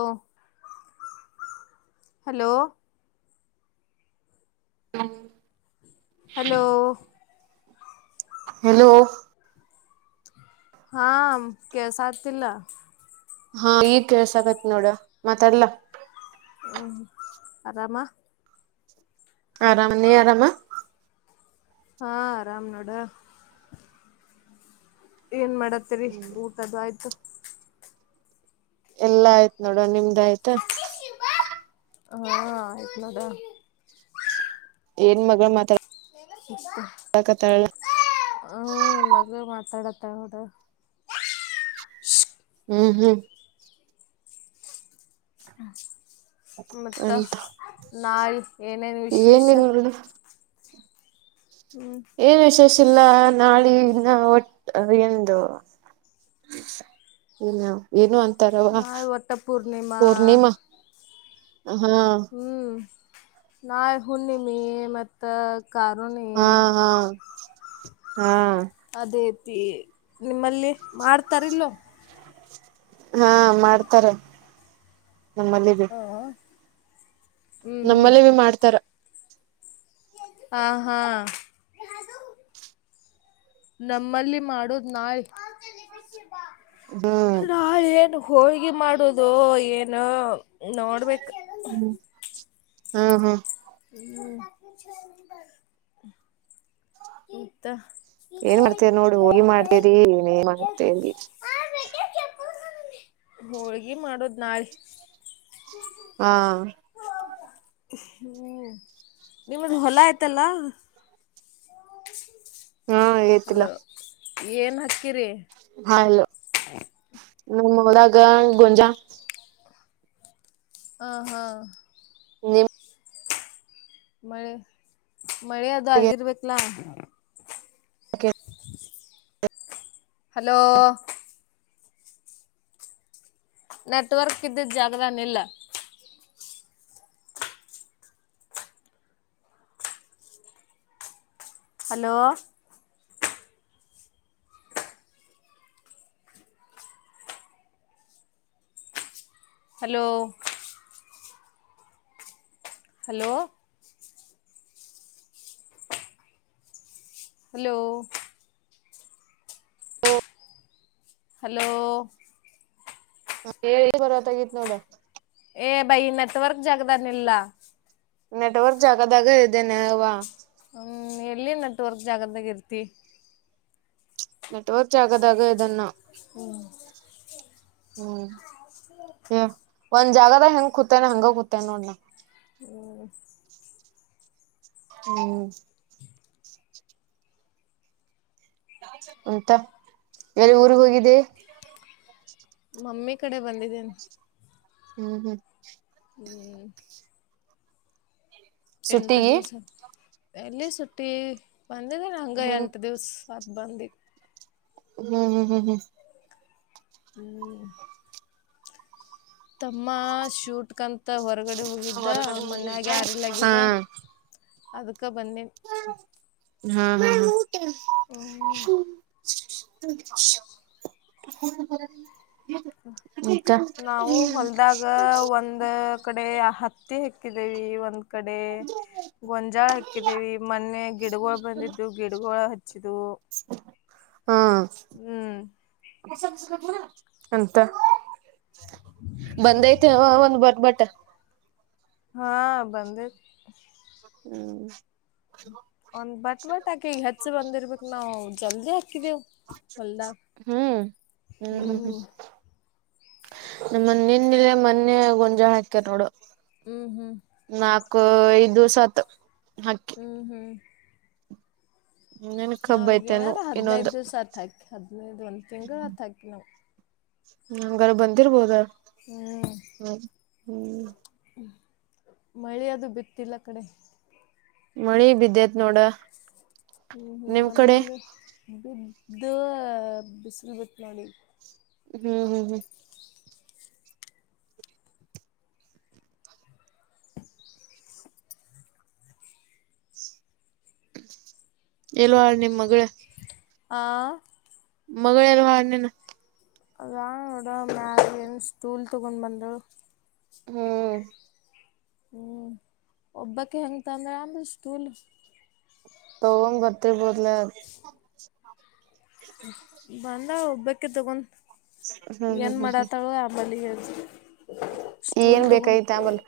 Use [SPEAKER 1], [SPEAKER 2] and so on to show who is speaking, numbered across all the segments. [SPEAKER 1] ೋ hello
[SPEAKER 2] ಹ್ಮ
[SPEAKER 1] hello
[SPEAKER 2] hello
[SPEAKER 1] ಹಾ ಕೆಸ ಆತಿಲ್ಲ
[SPEAKER 2] ಹಾ ಈಗ್ ಕೆಲ್ಸ ಆಕತ್ ನೋಡ ಮತಲ್ಲ
[SPEAKER 1] ಹ್ಮ್ ಆರಾಮ
[SPEAKER 2] ಆರಾಮ ನೀ ಆರಾಮ
[SPEAKER 1] ಹಾ ಆರಾಮ್ ನೋಡ ಏನ್ ಮಾಡತ್ತೇರಿ ಊಟದು ಆಯ್ತು
[SPEAKER 2] ಎಲ್ಲಾ ಆಯ್ತ್ ನೋಡುವ ನಿಮ್ದ ಆಯ್ತಾ
[SPEAKER 1] ಹಾ ಇತನದ
[SPEAKER 2] ಏನ್ ಮಗಳು ಮಾತಾ
[SPEAKER 1] ಹ್ಮ ನಮಾಗ ಮಾತಾಡ ಹಟ್ಟ ಹುಡು
[SPEAKER 2] ಹ್ಮ್ ಹ್ಮ್
[SPEAKER 1] ಹ್ಮ ಮತ್ತ
[SPEAKER 2] ಅಂತ
[SPEAKER 1] ನಾಳಿ ಏನೇನು ವಿಶೇಷ
[SPEAKER 2] ಏನಿಲ್ಲ ನೋಡ
[SPEAKER 1] ಹ್ಮ್
[SPEAKER 2] ಏನ್ ವಿಶೇಷ ಇಲ್ಲ ನಾಳಿನ್ನ ಒಟ್ಟ ಅ ಂದು ಏನು ಏನು ಅಂತ ತವಾ
[SPEAKER 1] ನಾಳೆ ವಟ್ಟ ಪೂರ್ಣಿಮಾ
[SPEAKER 2] ಪೂರ್ಣಿಮಾ ಹಾ
[SPEAKER 1] ಹ್ಮ್ ನಾ ಹುಣ್ಣಿಮೆ ಮತ್ತ ಕಾರಣ
[SPEAKER 2] ಹಾ ಹಾ ಹಾ
[SPEAKER 1] ಅದೇ ನಿಮ್ಮಲ್ಲಿ ಮಾಡ್ತಾರಲ್ಲೋ
[SPEAKER 2] ಹಾ ಮಾಡ್ತಾರೆ ನಮ್ಮಲ್ಲಿ ಬಿ
[SPEAKER 1] ಹ ಹ್ಮ್
[SPEAKER 2] ನಮ್ಮಲ್ಲಿ ಭ ಮಾಡ್ತಾರ
[SPEAKER 1] ಹ ಹಾ ನಮ್ಮಲ್ಲಿ ಮಾಡೋುದ್ ನಾಯ್
[SPEAKER 2] ಹ್ಮ್
[SPEAKER 1] ನಾ ಏನು ಹೋಳ್ಗಿ ಮಾಡುದು ಏನು ನೋಡ್ಬೇಕ
[SPEAKER 2] ಹಾ ಹಾ
[SPEAKER 1] ಹ್ಮ ಇತ
[SPEAKER 2] ಏನ್ ಮಾಡ್ತೇರಿ ನೋಡಿ ಹೋಳಿ ಮಾಡ್ತೇರಿ ನೀನ್ ಮಾಡ್ತೇವ್ರ
[SPEAKER 1] ಹೋಳ್ಗಿ ಮಾಡೋದು್ ನಾಳೆ
[SPEAKER 2] ಹಾ
[SPEAKER 1] ಹ್ಮ್ ನಿಮ್ಮದು ಹೊಲ ಆಯ್ತಲ್ಲ ಹ
[SPEAKER 2] ಹೇತಿಲ್ಲ
[SPEAKER 1] ಏನು ಹಾಕ್ಕಿರಿ
[SPEAKER 2] ಹಾಲೋ
[SPEAKER 1] ಹ
[SPEAKER 2] ಮೋದಾಗ ಗೊಂಜಾ
[SPEAKER 1] ಆ ಹಾ
[SPEAKER 2] ನಿ್ಮ
[SPEAKER 1] ಮಳೆ ಮಳೆ ಅದು ಆಗಿರ್ಬೇಕಲಾ ಹಲೋ ನೆಟ್ವರ್ಕ್ ಇದಿದ್ದ ಜಾಗದ ನಿಲ್ಲ ಹಲೋ ಹಲೋ ಹಲೋ. ಹಲೋ.
[SPEAKER 2] ಹ.
[SPEAKER 1] ಹಲೋ.
[SPEAKER 2] ಹ ಹೇಳಿ ಪರ್ತ ಆಗಿತ್ ನೋಡ.
[SPEAKER 1] ಏ ಬೈ ನೆಟ್ವರ್ಕ್ ಜಾಗದಾನ ಇಲ್ಲ.
[SPEAKER 2] ನೆಟ್ವರ್ಕ್ ಜಾಗದಾಗ ಇದ್ದೇನೆವಾ.
[SPEAKER 1] ಹ್ಮ್ ಎಲ್ಲಿ ನೆಟ್ವರ್ಕ್ ಜಾಗದ್ದಾಗ ಇರ್ತಿ.
[SPEAKER 2] ನೆಟ್ವರ್ಕ್ ಆಗದಾಗ ಇದನ್ನ. ಹ್ಮ್.
[SPEAKER 1] ಹ.
[SPEAKER 2] ಒಂದ್ ಜಾಗದ ಹೆಂಗ ಕೂತೇನೆ ಹಂಗ ಕೂತೇ ನೋಡ್ಣ.
[SPEAKER 1] ಹ್ಮ್.
[SPEAKER 2] ಹ್ಮ್. ಉಂತ ಎಲ್ಲಿ ಊರ್ಗ್ ಹೋಗಿದ್ದೆ.
[SPEAKER 1] ಮಮ್ಮಿ ಕಡೆ ಬಂದಿದ್ದೇನೆ
[SPEAKER 2] ಹ್ಮ್ ಹ್ಮ್
[SPEAKER 1] ಹ್ಮಞ ಎಂಟು
[SPEAKER 2] ಸುಟ್ಟಿಗಿ
[SPEAKER 1] ದಿವ್ಸ ಎಲ್ಲಿ ಸುಟ್ಟಿ ಬಂದಿದೆ ಹಂಗ
[SPEAKER 2] ಹ್ಮ್
[SPEAKER 1] ಎಂಟು ದಿವ್ಸ ಪತ್ಬಂದಿ
[SPEAKER 2] ಹ್ಮ್ ಹ್ಮ್ ಹ್ಮ್ ಹ್ಮ್
[SPEAKER 1] ಹ್ಮ್ ತಮ್ಮ ಶೂಟ್ ಕಂತ ಮತ್ತ ಹೊರಗಡೆ ಹೋಗಿದ್ದ ಮನ್ಯಗ
[SPEAKER 2] ಹಾ
[SPEAKER 1] ಯಾರಿಲ್ಲಗರ ಅದಕ್ಕ ಬನ್ನಿ
[SPEAKER 2] ಹಾ ಹ್ಮ ಹ್ಮ
[SPEAKER 1] ನಾವು ಹೊಲದಾಗ ಒಂದ್ ಕಡೆ ಹತ್ತಿ ಹೆಕ್ ಹಿದ್ದೇವಿ ಒಂದ ಕಡೆ ಗೊಂಜಾಳ ಹಾಕಿದ್ದೇವಿ ಮೊನ್ನೆ ಗಿಡಗಳು ಬಂದಿದ್ದು ಗಿಡ ಹಚ್ಚಿದು
[SPEAKER 2] ಹಾ
[SPEAKER 1] ಹ್ಮ್
[SPEAKER 2] ಅಂತ ಬಂದೈತೆ ಒಂದ್ ಬರ್ ಬಟ್ಟ
[SPEAKER 1] ಹಾ ಬಂದ
[SPEAKER 2] ಹ್ಮ್
[SPEAKER 1] ಒಂದ್ ಬಟ್ ಬಟ್ ಹಾಕಿ ಈ ಹೆಚ್ಚ ಬಂದಿರ್ಬೇಕಕ್ ನಾವು ಜಲ್ದಿ ಹಾಕಿದೇವು
[SPEAKER 2] ಹ್ಮ್
[SPEAKER 1] ಹ್ಮ್
[SPEAKER 2] ಹ್ಮ್್ಮ್ಮ ನಮ್ಮ ಮಣ್ಣಲೆ ಮೊನ್ನೆ ಗೊಂಜಾಳ ಹಾಕ್ಯಾರ್ ನೋಡು
[SPEAKER 1] ಹ್ಮ್ ಹ್ಮ್
[SPEAKER 2] ನಾಕು ಐದುಿವಸತ್
[SPEAKER 1] ಹ್ಮ್ ಹ್ಮ್
[SPEAKER 2] ಇನ್ನೇನ್ ಕಬ್ಬ
[SPEAKER 1] ನಾವಗ
[SPEAKER 2] ಐತೆನು
[SPEAKER 1] ಏನಾದ್ರರು ಹದ್ನೈದ
[SPEAKER 2] ಇನ್ನೊಂದು
[SPEAKER 1] ದಿವ್ಸತ್ ಹಾಕಿ ಹದ್ನೈದು ಒಂದ್ ತಿಂಗ್ಗಳು ಹತ್ ಹಾಕಿ ನಾವವು
[SPEAKER 2] ನಮಗಾರ ಬಂದಿರ್ಬೋದ
[SPEAKER 1] ಹ್ಮ್
[SPEAKER 2] ಹ್ಮ್ ಹ್ಮ್
[SPEAKER 1] ಮಳೆ ಅದು ಬಿತ್ತಿಲ್ಲ ಕಡೆ
[SPEAKER 2] ಮಣಿ ಬಿದ್ದೇತ್ ನೋಡ
[SPEAKER 1] ಹ್ಮ್ ಹ್ಮ್
[SPEAKER 2] ನಿಮ್ ಕಡೆ
[SPEAKER 1] ನಮ್ಮಲ್ಲಿ ಬಿದ್ದ ಬಿಸಿಲು ಬಿಟ್ಟ ನೋಡಿ
[SPEAKER 2] ಹ್ಮ್ ಹ್ಮ್ ಹ್ಮ್ ಎಲ್ ನಿಮ್ ಮಗಳ
[SPEAKER 1] ಆ
[SPEAKER 2] ಮಗಳಲ್ಲ ಹಾರ್ಣನ
[SPEAKER 1] ಅಾೋಡ ಮಾಲನ್ ಸಟೂಲ್ ತಗೊಂಡ ಬಂದ
[SPEAKER 2] ಹ್ಮ್
[SPEAKER 1] ಹ್ಮ್ ಒಬ್ಬಕ ಹೆಂಗಂತ ಅಂದ್ರ ಆಮ ಸ್ಕೂಲ್
[SPEAKER 2] ತಗೊಂಡ್ ಬರ್ತಿರ್ಬೋದಲ
[SPEAKER 1] ಬಂದ ಒಬ್ಬಕಿ ತಗೊ
[SPEAKER 2] ಹ್ಮ್ ಹ್ಮ್
[SPEAKER 1] ಏನ್
[SPEAKER 2] ಹ್ಮ್ ಹ್ಮ್
[SPEAKER 1] ಮಾಡತಳು ಆಮಲ
[SPEAKER 2] ಏನ್ ಬೇಕೈತ ಆಮಲ್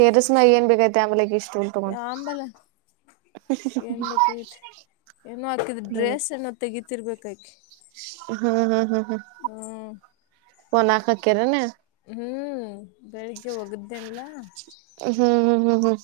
[SPEAKER 2] ತರಸ್ ಮ ಏನ್ ಬೇಕಯತೆ ಆಮೇಲೆಗೆಷ್ಟ
[SPEAKER 1] ಆಂಬಲ ಏನ್ ಬೈತಿ ಏನೋ ಆಾಕಿದ್
[SPEAKER 2] ಹ್ಮ್
[SPEAKER 1] ಡ್ರೆಸ್ ಏನೋ ತೆಗೀತಿರ್ಬೇಕಾಕಿ
[SPEAKER 2] ಹ್ಮ್ ಹ್ಮ್ ಹ್ಮ್ ಹ್ಮ್
[SPEAKER 1] ಹ್ಮ್
[SPEAKER 2] ಒ ನ ಆಕಕ್ಕೆರನೆ
[SPEAKER 1] ಹ್ಮ್ ಬೆಳಿಗ್ಗೆ ಹೋಗುದ್ದೇನ್ಲ್ಲ
[SPEAKER 2] ಹ್ಮ್ ಹ್ಮ್ ಹ್ಮ್ ಹ್ಮ್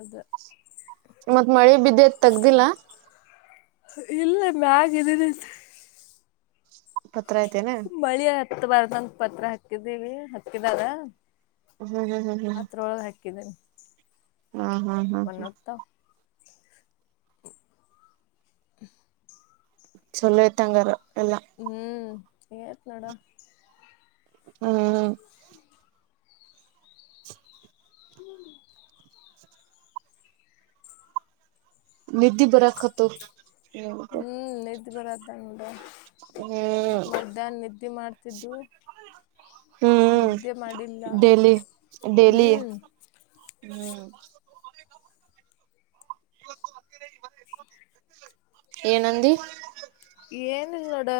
[SPEAKER 1] ಅದು
[SPEAKER 2] ಮತ್ ಮಳೆ ಬಿದ್ದೆತ್ ತಗ್ದಿಲ್ಲ
[SPEAKER 1] ಇಲ್ಲ ಮಾಗ
[SPEAKER 2] ಪತ್ರ ಐತೆೇನ
[SPEAKER 1] ಮಳಿ ಹತ್ತ ಬಾರದಂತ ಪತ್ರ ಹಾಕಿದೀವಿ ಹಕ್ಕಿದಾರ
[SPEAKER 2] ಹ್ಮ್ ಹ್ಮ್ ಹ್ಮ್ ಹ್ಮ್್ಮ
[SPEAKER 1] ಕನೆ
[SPEAKER 2] ಹ್ಮ್ ಹ್ಮ್ ಹ್ಮ್ ಹ್ಮ್
[SPEAKER 1] [inaudible]
[SPEAKER 2] ಚಲ್ಲತಂಗಾರ
[SPEAKER 1] ಹ್ಮ್ ತ ನೋಡ
[SPEAKER 2] ಹ್ಮ್
[SPEAKER 1] [inaudible]
[SPEAKER 2] ನಿಧಿ ಬರಕತ್ತು
[SPEAKER 1] ನ ಬರದ ನೋಡ ಮಧ್ಯಾಹ್ನ ನಿದ್ದೆ ಮಾಡ್ತಿದ್ದು
[SPEAKER 2] ಹ್ಮ್
[SPEAKER 1] ವಿದ್ಯೆ ಮಾಡಿಲ್ಲ
[SPEAKER 2] ಡೇಲಿ ಡೇಲಿ
[SPEAKER 1] ಹ್ಮ್
[SPEAKER 2] ಹ್ಮ್ ಏನಂದ
[SPEAKER 1] ಏನ ಇಲ್ ನೋಡ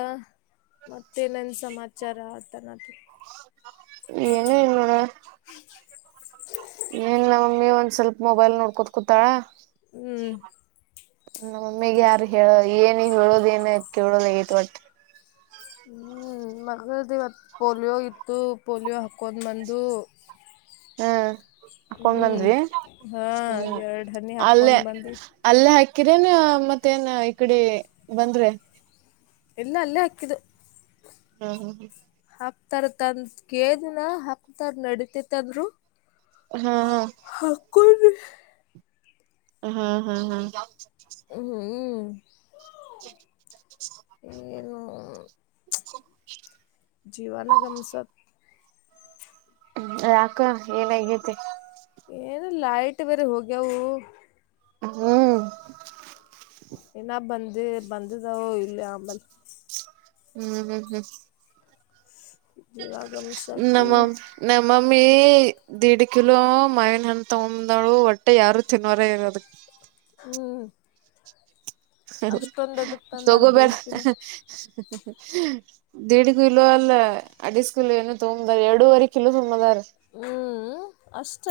[SPEAKER 1] ಮತ್ತೇನನ್ ಸಮಾಚಾರ ಆತ
[SPEAKER 2] ಏನು ಇನರ ನ್ ನಮಮಗೆ ಒಂದ್ ಸ್ವಲ್ಪ ಮೊಬೈಲ್ ನೋಡ್ಕೊತ್ ಕುೂತಾಳ
[SPEAKER 1] ಹ್ಮ್
[SPEAKER 2] ನೊಮ್ಮಿಗೆ ಯಾರು ಹೇಳ ಏನ ಹೇಳೋದ ಏನ ಕೇಳೋದ ತಟ್ಟ
[SPEAKER 1] ಹ್ಮ್ ಮಗದ ಇವತ್ತು ಪೋಲಿಯೋ ಇತ್ತು ಪೋಲಿಯೋ ಹಾಕ್ ಕೊೊಂಡಮಂದು
[SPEAKER 2] ಹ್ಮ ಹಾಕೊಂಡ್ ಬಂದಿ
[SPEAKER 1] ಹಾ
[SPEAKER 2] ಹ್ಮ್
[SPEAKER 1] ಎರಡ್ ಹನಿ
[SPEAKER 2] ಅಲ್ಲೇ
[SPEAKER 1] ಹಾಕೊಂಡ್ ಬಂದು
[SPEAKER 2] ಅಲ್ಲೇ ಹಾಕಿ ಕಿರಣೇನ್ ಮತ್ತೇನ್ ಈ ಕಡೆ ಬಂದ್ರೆ
[SPEAKER 1] ಇಲ್ಲ ಅಲ್ಲೇ ಹಾಕ್ಕಿದು
[SPEAKER 2] ಹಾ ಹ್ಮ ಹಾ
[SPEAKER 1] ಹಾಕ್ತಾರ ತಂದ ಕೇಳ ದಿನ ಹಾಕ್ತಾರ ನಡತಿತ್ತಂದ್ರು
[SPEAKER 2] ಹಾ ಹಾ ಹಾ ಹಾ ಹಾ
[SPEAKER 1] ಹ
[SPEAKER 2] ಹ್ಮ ಹ
[SPEAKER 1] ಜೀವಾನ ಕಮಸ
[SPEAKER 2] ರಾಕ ಏನಗತಿ
[SPEAKER 1] ಏನು ಲೈಟ್ ಬೇರೆ ಹೋಗ್ಯವು
[SPEAKER 2] ಹ್ಮ್
[SPEAKER 1] ನ್ನ ಬಂದ ಬಂದದೋ ಇಲ್ಲ ಆಂಬಲ್
[SPEAKER 2] ಹ್ಮ್ ಹ್ಮ್ ಹ್ಮ್
[SPEAKER 1] ಜೀವಾಗಂಶ ಅಂತೂ
[SPEAKER 2] ನಮ್ಮಾಮ ನಮ್ಮಮ್ಮಿ ದಿಡ್ ಕಿಲೋ ಮವನ್ ಅ ತಗಂದಾಳು ಹೊಟ್ಟೆ ಯಾರು ತಿನ್ವರ ಇರದ
[SPEAKER 1] ಹ್ಮ ತಂದಾರ
[SPEAKER 2] ಸಗೋಬೇಡ
[SPEAKER 1] ದೇಡ್ ಕಿಲೋ
[SPEAKER 2] ದಡಿಗ ಕಲೋ ಅಲ್ಲ ಅಡಿಸ ಕಿಲೋಏನು ತಂಬುದ ಎರೂವರೆ ಕಿತುಂಬದಾರೆ
[SPEAKER 1] ಹ್ಮ್ ಅಷ್ಟ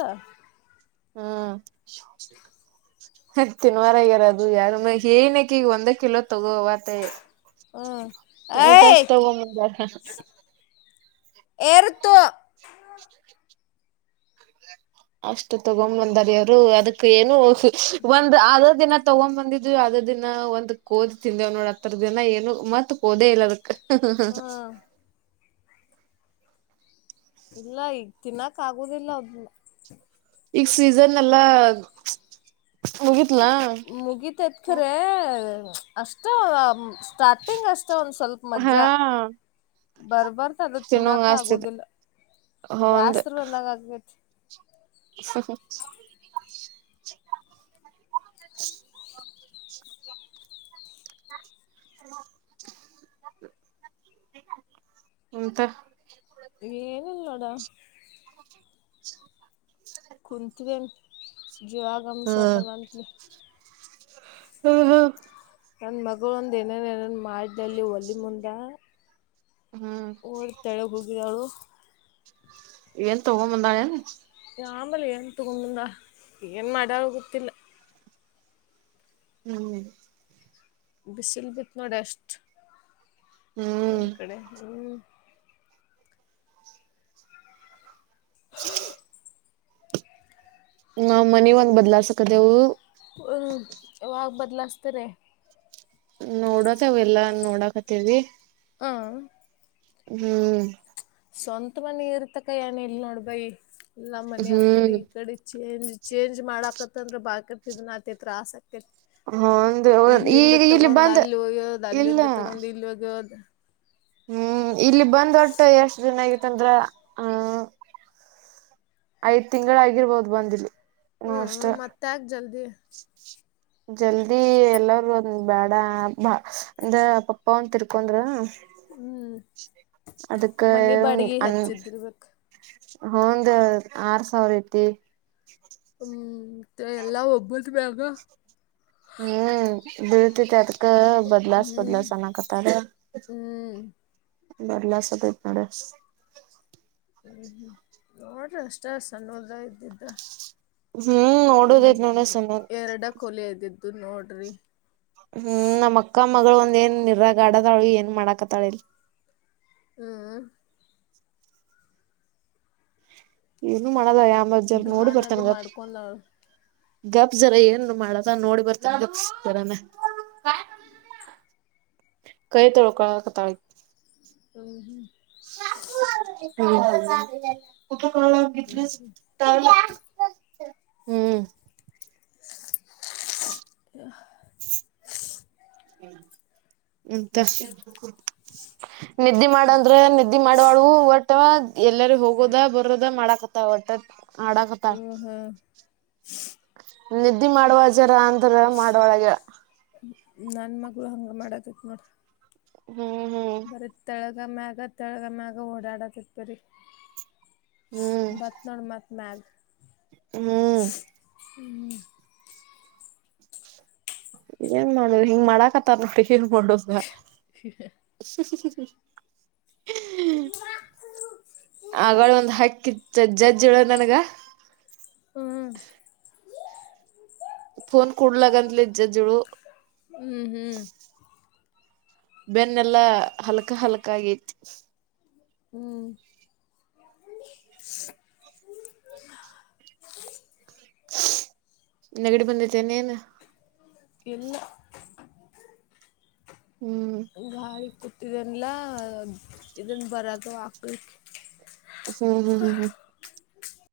[SPEAKER 2] ಹ್ಮ್ ತಿನ್ವಾರಗ್ಯಾರದು ಯಾರ ಏನಕ್ಕೆ ಈಗ ಒಂದೇ ಕಿಲೋ ತಗೋವತ್ತ
[SPEAKER 1] ಹ್ಮ್ ಏಯ್
[SPEAKER 2] ಎದಷ್ಟತ ಒಮ್ಮ
[SPEAKER 1] ಎರ್ತ
[SPEAKER 2] [unintelligible] ಅಷ್ಟು ತಗೊ ಬಂದಾರ ಅವರು ಅದಕ್ ಏನು ಒಂದ್ ಅ ದಿನ ತಗೊ ಬಂದಿದ್ ಅ ಹ ದಿನ ಒಂದ್ ಕೋದಿ ತಿಂದವ್ ನೋಡ ಹತ್ತರ ದಿನ ಏನು ಮತ್ತತ್ ಕೋದೆ ಇಲ್ಲದಕ್ ಹ ಹ ಹ
[SPEAKER 1] ಹ್ಮ್ ಇಲ್ಲ ಈಗ ತಿನ್ನಾಕ್ ಆಗುದಿಲ್ಲ ಅದನ್ನ
[SPEAKER 2] ಈಗ ಸೀಸನ್ ಎಲ್ಲಾ ಮುಗಿತ್ಲಾ
[SPEAKER 1] ಮುಗಿತತ್ಖರ ಅಷ್ಟ ಸ್ಟಾರ್ಟಿಂಗ್ ಅಷ್ಟ ಒಂದ್ ಸ್ವಲ್ಪ ಮಜ್ಜ
[SPEAKER 2] ಹಾ
[SPEAKER 1] ಬರ್ಬರ್ ಅದ
[SPEAKER 2] ತಿನ್ನೋಂಗ
[SPEAKER 1] ತಿನ್ನಾಕ
[SPEAKER 2] ಆಸ್ತಿದೆ
[SPEAKER 1] ಆಗುದಿಲ್ಲ ಬೇಸ್ರು ಬಂದಾಗ ಆಗೈತಿ
[SPEAKER 2] ಹ ಹ [unintelligible] ಇಂತ
[SPEAKER 1] ಏನಲ್ಲೋಡ
[SPEAKER 2] [unintelligible]
[SPEAKER 1] ಕುತ್ವ ಜೀವಾಗಮ
[SPEAKER 2] ಹ
[SPEAKER 1] ಸ್ತನಂತಲಿ
[SPEAKER 2] ಹ್ಮ ಹ್ಮ
[SPEAKER 1] ನನ್ನ ಮಗ ಒಂದು ಏನೇನೇ ಮಾಡಲ್ಲಿ ಒಲಿ ಮುಂದೆ
[SPEAKER 2] ಹ್ಮ್
[SPEAKER 1] ಓರ್ ತೆಳಗೆ ಹೋಗಿದವಳು
[SPEAKER 2] ಏನು ತೋಗ ಮಂದಳನು
[SPEAKER 1] ಆಂಬಲೆ ಏನ್ ತುಗೊಂಡಂದ ಏನ್ ಮ ಆ ಗೊತ್ತಿಲ್ಲ
[SPEAKER 2] ಹ್ಮ್
[SPEAKER 1] ಬಿಸಿಲ್ ಬಿತ್ ನೋಡಿ ಅಷ್ಟ್
[SPEAKER 2] ಹ್ಮ್
[SPEAKER 1] ನಂದ್ ಕಡೆ ಹ್ಮ್
[SPEAKER 2] ಹ ನ್ ಮನ ಒಂದ್ ಬದ್ಲಸಕದೆೇವು
[SPEAKER 1] ಹ ಅವಾಗ ಬದಲಿಸ್ತಾರೆ
[SPEAKER 2] ನೋಡತ್ ಅವ ಎಲ್ಲಾ ನೋಡಾಕತ್ತವಿ
[SPEAKER 1] ಹಾಂ
[SPEAKER 2] ಹ್ಮ್
[SPEAKER 1] ಸ್ವಂತ ಮನಿ ಇರ್ತಕ್ಕ ಏನ ಇಲ್ ನೋಡ್ ಬೈ ಇಲ್ಲ ಮನ ಆ ಕಡೆ
[SPEAKER 2] ಹ್ಮ್
[SPEAKER 1] ಈ ಕಡೆ ಚೇಜ್ ಚೇಂಜ್ ಮಾಡಾಕತ್ತಂದ್ರೆ ಬಾಳ್ಕಟ್ಟಿದ್ ನತ್ರ ಆಸಕ್ತಿ
[SPEAKER 2] ಹಂದು
[SPEAKER 1] ಇಲ್ಲಿಂದ
[SPEAKER 2] ಈಗ ಇಲ್ಲಿ
[SPEAKER 1] ತಗೊಂಡ್
[SPEAKER 2] ಬಂದ್
[SPEAKER 1] ಅಲ್ಲಿ ಹೋಗ್ಯೋದು
[SPEAKER 2] ಇಲ್ಲ
[SPEAKER 1] ಅಲ್ಲಿಂದ ತಗೊಂಡ್ ಇಲ್ಲಿ ಹೋಗ್ಯೋದು
[SPEAKER 2] ಹ್ಮ್ ಇಲ್ಲಿ ಬಂದ್ ಹೊಟ್ಟು ಎಷ್ಟ ಜನ ಆಗತ್ತಂದ್ರ ಹ್ಮ ಐದ್ ತಿಂಗಳ ಆಗಿರ್ಬೋದು ಬಂದಿಲ್ಲ ಹ ಅಷ್ಟ
[SPEAKER 1] ಹ್ಞೂ ಮತ್ತೆ ಯಾಕೆ ಜಲ್ದಿ
[SPEAKER 2] ಜಲ್ದಿ ಎಲ್ಲರುೂ ಒಂದ್ ಬ್ಯಾಡ ಬಾ ಅಂದ ಪಪ್ಪ ಒಂದ ತಿರ್ಕೊಂಡ್ರ
[SPEAKER 1] ಹ್ಞೂ
[SPEAKER 2] ಅದಕ್ಕೆ
[SPEAKER 1] ಮನಿ ಬಾಡಿಗೆ
[SPEAKER 2] ಅನ್
[SPEAKER 1] ಹೆಚ್ಚಿದ್ದಿರ್ಬೇಕ.
[SPEAKER 2] ಹಂದ್ ಆರ್ ಸಾವಿರ ಐತಿ
[SPEAKER 1] ಹ್ಮ್ ಎಲ್ಲಾ ಒಬ್ಬೊದು ಬಗ
[SPEAKER 2] ಹ್ಮ್ ಬೀಳ್ತತಿ ಅದ ಬದಲಸ್ ಬದಲಸನ್ನಕತಾರೆ
[SPEAKER 1] ಹ್ಮ್
[SPEAKER 2] ಬರ್ಲ ಸತತ್ ನೋಡ
[SPEAKER 1] ಹ್ಮ್ ಹ್ಮ್ ನೋಡ್ರಿ ಅಷ್ಟ ಸಣ್ಣದ ಇದ್ದಿದ್ದ
[SPEAKER 2] ಹ್ಮ್ ನೋಡದೇದ ನಲ್ಲ ಸ
[SPEAKER 1] ಇದು ನೋಡ್ರಿ
[SPEAKER 2] ಹ್ಮ್ ನಮ್ಮ್ ಅಕ್ಕ ಮಗಳು ಒಂದ ಏನ್ ನಿರಗ ಆಡತಾಳಿ ಏನ್ ಮಾಡಾಕತ್ತಾಳಿಲ್
[SPEAKER 1] ಹ್ಮ್
[SPEAKER 2] ಏನು ಮಾಡದ ಅಂಬತ್ ಜರ ನೋಡಿ
[SPEAKER 1] ಘಾನ ಅದು
[SPEAKER 2] ಬರ್ತನ್ಗ
[SPEAKER 1] ಮಾಡ್ಕೊಂಡಾಳ.
[SPEAKER 2] ಗಬ್ ಜರ ಏನ್ ಮಾಡದ ನೋಡಿ ಬರ್ತಾನ ಗಪ್ತರಾನ ಕೈ ತಳೋಕ ಕ ತಳ [inaudible] ಕ ಹ್ಮ್
[SPEAKER 1] [inaudible]
[SPEAKER 2] [inaudible] ನಿದ್ದೆ ಮಾಡಂದ್ರೆ ನಿದ್ದೆ ಮಾಡುವಳು ಒಟ್ ಎಲ್ಲರೂ ಹೋಗೋದ ಬರೋದ ಮಾಡಕ ಒಟ್ಟ ಹಡಕುತ್ತಾ
[SPEAKER 1] ಹ್ಮ್ ಹ್ಮ್
[SPEAKER 2] ನಿದ್ದಿ ಮಾಡುವ ಜರ ಅಂತ ಮಾಡುವಳಗೆ
[SPEAKER 1] ನನ್ ಮಗಳು ಹಂಗ ಮಾಡದತ್ ನೋಡ
[SPEAKER 2] ಹ್ಮ್
[SPEAKER 1] ಈಗ ಮ್ಯಾಗ ತೆಳಗ ಮ್ಯಾಗ ಓಡಾಡತಿತ್ ಬರಿ
[SPEAKER 2] ಹ್ಮ್ ಹ್ಮ್
[SPEAKER 1] ಬತ್ ನೋಡ ಮತ್ ಮಲ್
[SPEAKER 2] ಹ್ಮ್ ಏನ್ ಮಾಡಿ ಹಿಂಗ್ ಮಾಡಾಕತ್ತಾರ ನೋಟ್ರಿ ಏನ್ ಮಾಡ ಹ್ಮ ಆಗಳ ಒಂದ್ ಹಕ್ಕಿ ಜಜ್ಜ್ಜಿಳ ನನ್ಗ
[SPEAKER 1] ಹ್ಮ್
[SPEAKER 2] ಫನ್ ಕೂಡಲ ಗಧಲ ಜಜುಳು
[SPEAKER 1] ಹ್ಮ್ ಹ್ಮ್
[SPEAKER 2] ಬೆನ್ನೆಲ್ಲಾ ಹಲಕ ಹಲ್ಕ ಆಗತಿ
[SPEAKER 1] ಹ್ಮ್ [inaudible]
[SPEAKER 2] ನಗಡಿ ಬಂದಿದ್ದೇನೇನು
[SPEAKER 1] ಎಲ್ಲ
[SPEAKER 2] ಹ್ಮ್
[SPEAKER 1] ಗಾಳಿ ಕುಟ್ಟ ಇದನ್ನಲ್ಲ ಇದನ್ ಬರದು ಹಾಕ್ಲಿಕ್ಕೆ
[SPEAKER 2] ಹ್ಮ್ ಹ್ಮ್ ಹ್ಮ ಹ್ಮ
[SPEAKER 1] ಹ